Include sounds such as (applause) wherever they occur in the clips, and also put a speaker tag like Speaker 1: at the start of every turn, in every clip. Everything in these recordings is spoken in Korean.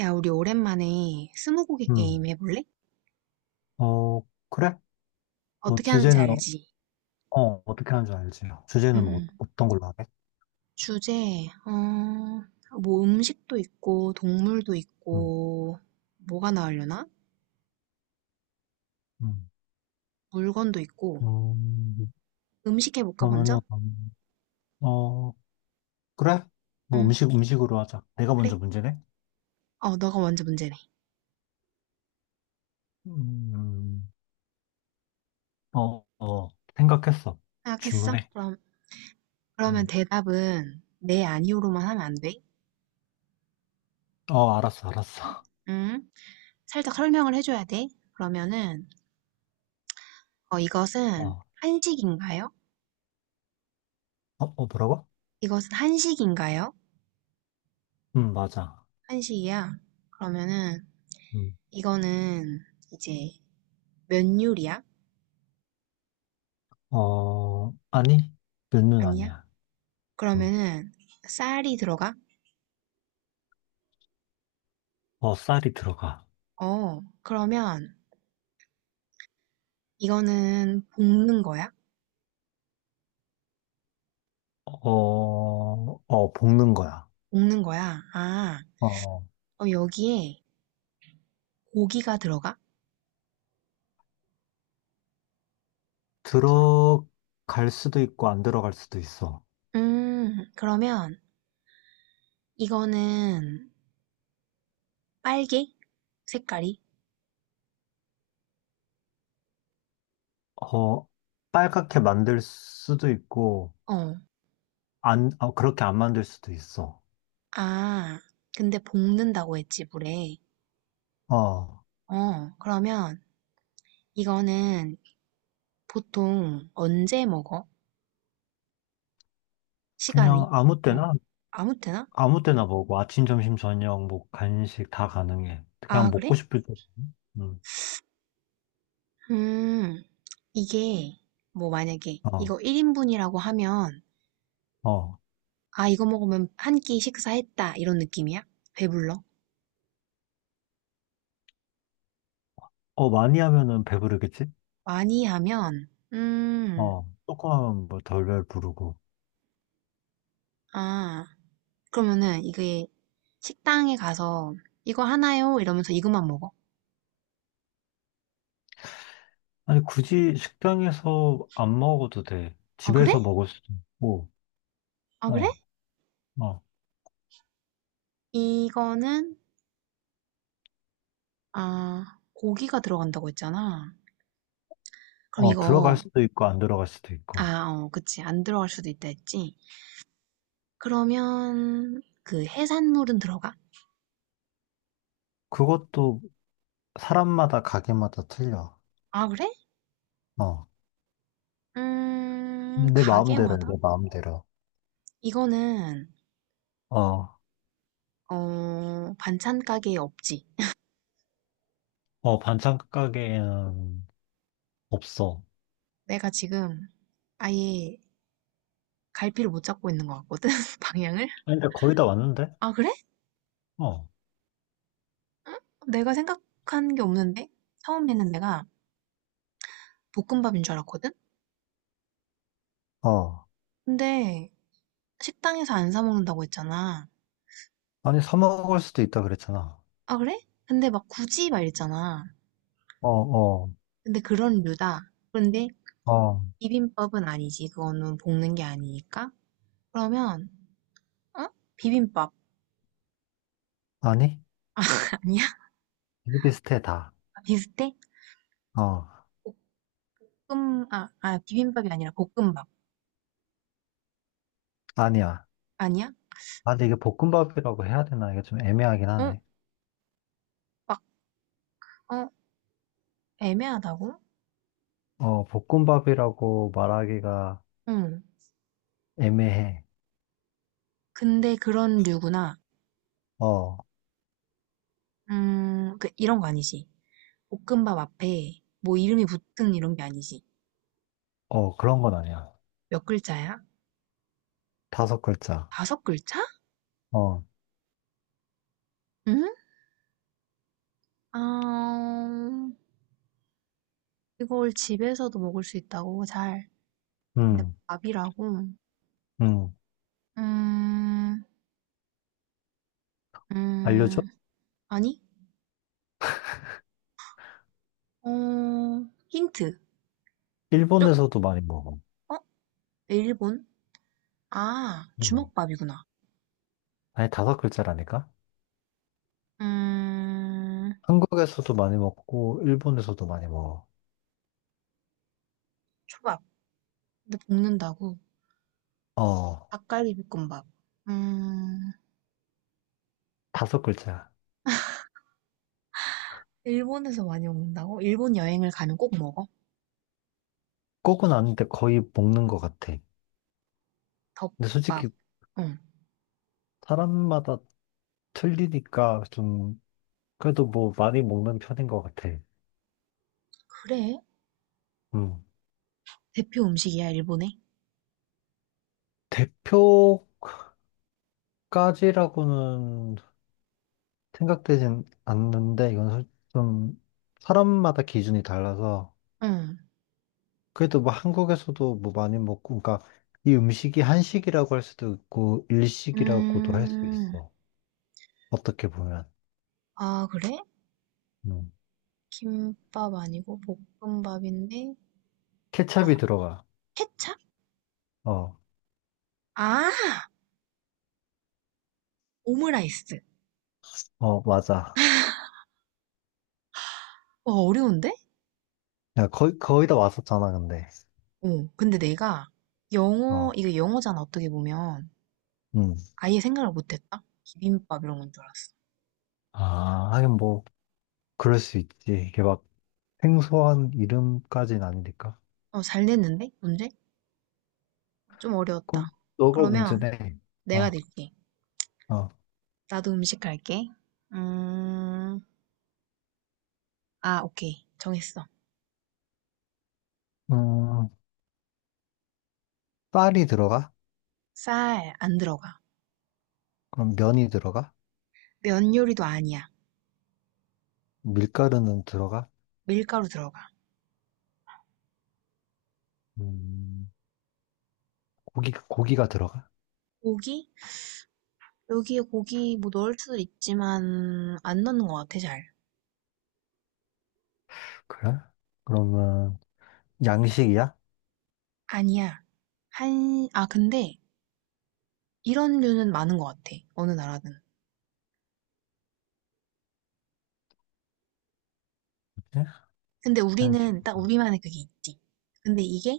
Speaker 1: 야, 우리 오랜만에 스무고개 게임
Speaker 2: 음.
Speaker 1: 해볼래?
Speaker 2: 어, 그래? 뭐,
Speaker 1: 어떻게 하는지
Speaker 2: 주제는,
Speaker 1: 알지?
Speaker 2: 떻게 하는 줄 알지? 주제는 뭐,
Speaker 1: 응응.
Speaker 2: 어떤 걸로 하게?
Speaker 1: 주제, 어, 뭐 음식도 있고, 동물도
Speaker 2: 음,
Speaker 1: 있고, 뭐가 나오려나?
Speaker 2: 음.
Speaker 1: 물건도 있고.
Speaker 2: 음,
Speaker 1: 음식 해볼까, 먼저?
Speaker 2: 그러면은, 어, 그래? 뭐,
Speaker 1: 응,
Speaker 2: 음식으로 하자. 내가 먼저
Speaker 1: 그래.
Speaker 2: 문제네?
Speaker 1: 어, 너가 먼저 문제네.
Speaker 2: 음, 어, 어, 생각했어.
Speaker 1: 생각했어?
Speaker 2: 질문해.
Speaker 1: 그럼, 그러면
Speaker 2: 음.
Speaker 1: 대답은 네, 아니오로만 하면 안 돼?
Speaker 2: 알았어, 알았어.
Speaker 1: 응? 살짝 설명을 해줘야 돼. 그러면은, 어,
Speaker 2: 어,
Speaker 1: 이것은
Speaker 2: 어,
Speaker 1: 한식인가요?
Speaker 2: 뭐라고?
Speaker 1: 이것은 한식인가요?
Speaker 2: 맞아.
Speaker 1: 한식이야. 그러면은,
Speaker 2: 음,
Speaker 1: 이거는 이제 면 요리야?
Speaker 2: 아니, 면은
Speaker 1: 아니야?
Speaker 2: 아니야. 음,
Speaker 1: 그러면은 쌀이 들어가?
Speaker 2: 쌀이 들어가.
Speaker 1: 어, 그러면 이거는 볶는 거야?
Speaker 2: 어, 어, 볶는 거야.
Speaker 1: 볶는 거야? 아,
Speaker 2: 어, 어.
Speaker 1: 어, 여기에 고기가 들어가?
Speaker 2: 들어갈 수도 있고 안 들어갈 수도 있어.
Speaker 1: 그러면 이거는 빨개? 색깔이?
Speaker 2: 어, 빨갛게 만들 수도 있고
Speaker 1: 어,
Speaker 2: 안 어, 그렇게 안 만들 수도 있어.
Speaker 1: 아, 근데 볶는다고 했지, 물에.
Speaker 2: 어,
Speaker 1: 어, 그러면 이거는 보통 언제 먹어? 시간이?
Speaker 2: 그냥 아무
Speaker 1: 어,
Speaker 2: 때나.
Speaker 1: 아무 때나?
Speaker 2: 아무 때나 먹어. 아침, 점심, 저녁, 뭐 간식 다 가능해.
Speaker 1: 아,
Speaker 2: 그냥
Speaker 1: 그래?
Speaker 2: 먹고 싶을 때. 음,
Speaker 1: 음, 이게, 뭐, 만약에,
Speaker 2: 어,
Speaker 1: 이거 1인분이라고 하면,
Speaker 2: 어,
Speaker 1: 아, 이거 먹으면 한 끼 식사했다, 이런 느낌이야? 배불러?
Speaker 2: 어 많이 하면은 배부르겠지?
Speaker 1: 많이 하면, 음,
Speaker 2: 어, 조금 하면 뭐 덜덜 부르고.
Speaker 1: 아, 그러면은, 이게, 식당에 가서, 이거 하나요? 이러면서 이것만 먹어.
Speaker 2: 아니, 굳이 식당에서 안 먹어도 돼.
Speaker 1: 아, 그래?
Speaker 2: 집에서 먹을 수도 있고.
Speaker 1: 아, 그래?
Speaker 2: 어, 어.
Speaker 1: 이거는, 아, 고기가 들어간다고 했잖아. 그럼
Speaker 2: 어, 들어갈
Speaker 1: 이거,
Speaker 2: 수도 있고, 안 들어갈 수도 있고.
Speaker 1: 아, 어, 그치. 안 들어갈 수도 있다 했지. 그러면, 그 해산물은 들어가?
Speaker 2: 그것도 사람마다 가게마다 틀려.
Speaker 1: 아, 그래?
Speaker 2: 어. 근데 내 마음대로야,
Speaker 1: 가게마다?
Speaker 2: 내 마음대로.
Speaker 1: 이거는,
Speaker 2: 어,
Speaker 1: 어, 반찬 가게에 없지.
Speaker 2: 어, 반찬 가게에는 없어.
Speaker 1: 내가 지금 아예 갈피를 못 잡고 있는 것 같거든, (laughs) 방향을?
Speaker 2: 아니, 근데 거의 다 왔는데?
Speaker 1: 아, 그래?
Speaker 2: 어,
Speaker 1: 내가 생각한 게 없는데? 처음에는 내가 볶음밥인 줄 알았거든?
Speaker 2: 어.
Speaker 1: 근데 식당에서 안 사 먹는다고 했잖아.
Speaker 2: 아니, 사 먹을 수도 있다 그랬잖아.
Speaker 1: 아, 그래? 근데 막 굳이 막 이랬잖아.
Speaker 2: 어, 어,
Speaker 1: 근데 그런 류다. 그런데
Speaker 2: 어.
Speaker 1: 비빔밥은 아니지. 그거는 볶는 게 아니니까. 그러면, 어? 비빔밥
Speaker 2: 아니?
Speaker 1: (laughs) 아니야?
Speaker 2: 되게 비슷해, 다.
Speaker 1: 비슷해?
Speaker 2: 어,
Speaker 1: 볶음 아, 아 비빔밥이 아니라 볶음밥.
Speaker 2: 아니야.
Speaker 1: 아니야?
Speaker 2: 아, 근데 이게 볶음밥이라고 해야 되나? 이게 좀 애매하긴
Speaker 1: 어?
Speaker 2: 하네.
Speaker 1: 막, 어? 애매하다고?
Speaker 2: 어, 볶음밥이라고 말하기가
Speaker 1: 응.
Speaker 2: 애매해.
Speaker 1: 근데 그런 류구나.
Speaker 2: 어,
Speaker 1: 그, 이런 거 아니지. 볶음밥 앞에 뭐 이름이 붙은 이런 게 아니지.
Speaker 2: 어, 그런 건 아니야.
Speaker 1: 몇 글자야?
Speaker 2: 다섯 글자.
Speaker 1: 다섯 글자?
Speaker 2: 어,
Speaker 1: 응? 아, 이걸 집에서도 먹을 수 있다고, 잘. 근데
Speaker 2: 음,
Speaker 1: 밥이라고?
Speaker 2: 음.
Speaker 1: 음,
Speaker 2: 알려줘?
Speaker 1: 음, 아니? 어, 힌트. 좀,
Speaker 2: 일본에서도 많이 먹어.
Speaker 1: 어? 일본? 아,
Speaker 2: 음.
Speaker 1: 주먹밥이구나.
Speaker 2: 아니, 다섯 글자라니까?
Speaker 1: 음,
Speaker 2: 한국에서도 많이 먹고, 일본에서도 많이 먹어.
Speaker 1: 초밥. 근데 볶는다고?
Speaker 2: 어,
Speaker 1: 닭갈비 볶음밥. 음,
Speaker 2: 다섯 글자.
Speaker 1: 일본에서 많이 먹는다고? 일본 여행을 가면 꼭 먹어?
Speaker 2: 꼭은 아닌데 거의 먹는 것 같아. 근데
Speaker 1: 덮밥.
Speaker 2: 솔직히
Speaker 1: 응.
Speaker 2: 사람마다 틀리니까 좀, 그래도 뭐 많이 먹는 편인 것 같아.
Speaker 1: 그래?
Speaker 2: 음.
Speaker 1: 대표 음식이야, 일본에?
Speaker 2: 대표까지라고는 생각되진 않는데, 이건 좀 사람마다 기준이 달라서,
Speaker 1: 응.
Speaker 2: 그래도 뭐 한국에서도 뭐 많이 먹고, 그러니까 이 음식이 한식이라고 할 수도 있고, 일식이라고도 할 수
Speaker 1: 음,
Speaker 2: 있어. 어떻게 보면.
Speaker 1: 아, 그래?
Speaker 2: 음.
Speaker 1: 김밥 아니고 볶음밥인데? 아,
Speaker 2: 케첩이 들어가.
Speaker 1: 케찹?
Speaker 2: 어,
Speaker 1: 아, 오므라이스.
Speaker 2: 어, 맞아.
Speaker 1: 와, 어려운데?
Speaker 2: 야, 거의 다 왔었잖아, 근데.
Speaker 1: 어, 근데 내가 영어,
Speaker 2: 어,
Speaker 1: 이거 영어잖아, 어떻게 보면.
Speaker 2: 음.
Speaker 1: 아예 생각을 못했다? 비빔밥 이런 건 줄 알았어.
Speaker 2: 아, 하긴 뭐, 그럴 수 있지. 이게 막 생소한 이름까지는 아니니까.
Speaker 1: 어, 잘 냈는데? 문제? 좀 어려웠다.
Speaker 2: 그럼 너가
Speaker 1: 그러면
Speaker 2: 문제네.
Speaker 1: 내가
Speaker 2: 어,
Speaker 1: 낼게.
Speaker 2: 어.
Speaker 1: 나도 음식 할게. 음, 아, 오케이. 정했어.
Speaker 2: 음, 쌀이 들어가?
Speaker 1: 쌀 안 들어가.
Speaker 2: 그럼 면이 들어가?
Speaker 1: 면 요리도 아니야.
Speaker 2: 밀가루는 들어가?
Speaker 1: 밀가루 들어가.
Speaker 2: 음, 고기가 들어가?
Speaker 1: 고기? 여기에 고기 뭐 넣을 수도 있지만 안 넣는 것 같아, 잘.
Speaker 2: 그래? 그러면 양식이야?
Speaker 1: 아니야. 한, 아, 근데 이런 류는 많은 것 같아. 어느 나라든.
Speaker 2: 뭐지?
Speaker 1: 근데
Speaker 2: 한식.
Speaker 1: 우리는 딱 우리만의 그게 있지. 근데 이게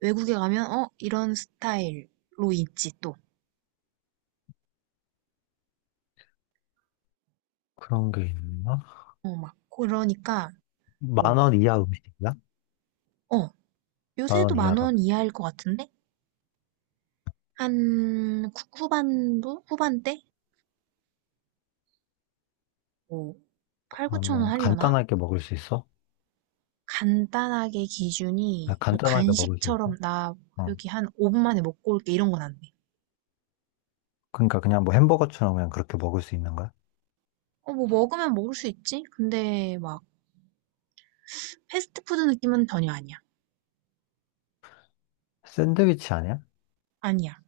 Speaker 1: 외국에 가면, 어, 이런 스타일로 있지, 또.
Speaker 2: 그런 게 있나?
Speaker 1: 어, 막, 그러니까,
Speaker 2: 만
Speaker 1: 뭐,
Speaker 2: 원 이하 음식이야?
Speaker 1: 어,
Speaker 2: 만
Speaker 1: 요새도
Speaker 2: 원
Speaker 1: 만
Speaker 2: 이하라고.
Speaker 1: 원 이하일 것 같은데? 한, 후반도? 후반대? 뭐, 8, 9천 원
Speaker 2: 그러면
Speaker 1: 하려나?
Speaker 2: 간단하게 먹을 수 있어?
Speaker 1: 간단하게
Speaker 2: 아,
Speaker 1: 기준이, 뭐,
Speaker 2: 간단하게 먹을 수
Speaker 1: 간식처럼,
Speaker 2: 있어?
Speaker 1: 나,
Speaker 2: 어.
Speaker 1: 여기 한 5분 만에 먹고 올게, 이런 건 안 돼.
Speaker 2: 그러니까 그냥 뭐 햄버거처럼 그냥 그렇게 먹을 수 있는 거야?
Speaker 1: 어, 뭐, 먹으면 먹을 수 있지? 근데, 막, 패스트푸드 느낌은 전혀 아니야.
Speaker 2: 샌드위치 아니야?
Speaker 1: 아니야.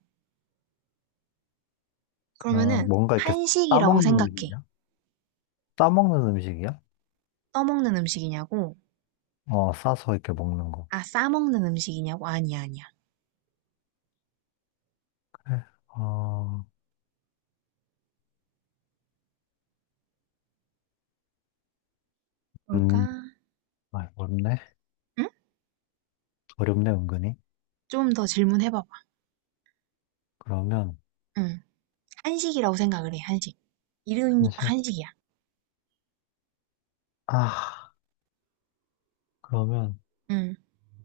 Speaker 2: 그러면
Speaker 1: 그러면은,
Speaker 2: 뭔가 이렇게
Speaker 1: 한식이라고
Speaker 2: 싸먹는
Speaker 1: 생각해.
Speaker 2: 음식이야? 싸먹는 음식이야?
Speaker 1: 떠먹는 음식이냐고?
Speaker 2: 어, 싸서 이렇게 먹는 거.
Speaker 1: 아, 싸먹는 음식이냐고? 아니야, 아니야.
Speaker 2: 그래.
Speaker 1: 뭘까?
Speaker 2: 음, 아, 어렵네.
Speaker 1: 응?
Speaker 2: 어렵네, 은근히.
Speaker 1: 좀 더 질문해봐봐.
Speaker 2: 그러면,
Speaker 1: 응. 한식이라고 생각을 해, 한식. 이름이 딱
Speaker 2: 한식.
Speaker 1: 한식이야.
Speaker 2: 아, 그러면.
Speaker 1: 응.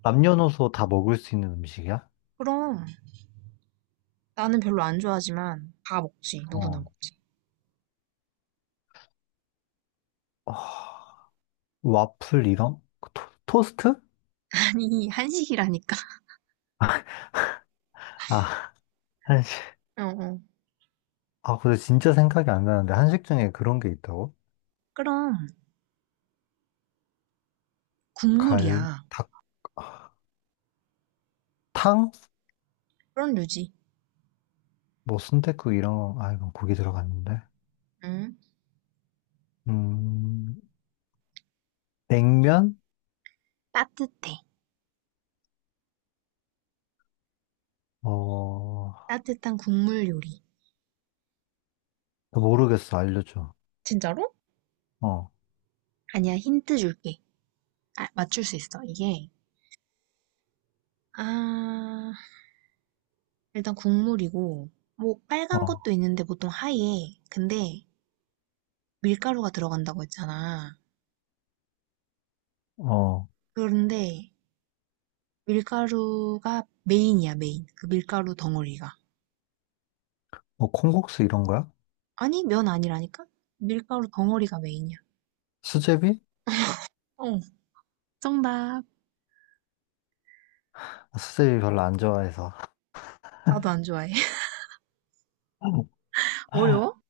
Speaker 2: 남녀노소 다 먹을 수 있는 음식이야?
Speaker 1: 그럼 나는 별로 안 좋아하지만 다 먹지, 누구나
Speaker 2: 어.
Speaker 1: 먹지.
Speaker 2: 아, 와플 이런? 그 토, 스트.
Speaker 1: 아니, 한식이라니까.
Speaker 2: 아, (laughs) 한식.
Speaker 1: (laughs) 어, 어.
Speaker 2: 아, 근데 진짜 생각이 안 나는데 한식 중에 그런 게 있다고?
Speaker 1: 그럼
Speaker 2: 갈,
Speaker 1: 국물이야.
Speaker 2: 닭, 아, 탕?
Speaker 1: 그런 류지.
Speaker 2: 뭐 순댓국 이런 거, 아, 이건 고기 들어갔는데.
Speaker 1: 응.
Speaker 2: 음, 냉면?
Speaker 1: 따뜻해.
Speaker 2: 어,
Speaker 1: 따뜻한 국물 요리.
Speaker 2: 모르겠어. 알려줘.
Speaker 1: 진짜로?
Speaker 2: 어,
Speaker 1: 아니야, 힌트 줄게. 아, 맞출 수 있어. 이게 아, 일단 국물이고 뭐 빨간
Speaker 2: 어,
Speaker 1: 것도 있는데 보통 하얘. 근데 밀가루가 들어간다고 했잖아.
Speaker 2: 어.
Speaker 1: 그런데 밀가루가 메인이야, 메인. 그 밀가루 덩어리가.
Speaker 2: 뭐 콩국수 이런 거야?
Speaker 1: 아니, 면 아니라니까? 밀가루 덩어리가 메인이야.
Speaker 2: 수제비?
Speaker 1: 어, 정답.
Speaker 2: 아, 수제비 별로 안 좋아해서.
Speaker 1: 나도 안 좋아해. (laughs)
Speaker 2: (laughs)
Speaker 1: 어려워?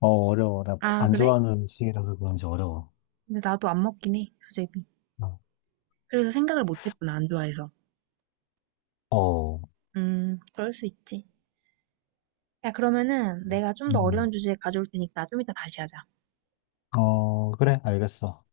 Speaker 2: 어, 어려워. 나
Speaker 1: 아,
Speaker 2: 안
Speaker 1: 그래?
Speaker 2: 좋아하는 음식이라서 그런지 어려워.
Speaker 1: 근데 나도 안 먹긴 해, 수제비.
Speaker 2: 어,
Speaker 1: 그래서 생각을 못 했구나, 안 좋아해서.
Speaker 2: 어,
Speaker 1: 그럴 수 있지. 야, 그러면은 내가 좀 더 어려운
Speaker 2: 음,
Speaker 1: 주제 가져올 테니까 좀 이따 다시 하자.
Speaker 2: 어, 그래, 알겠어.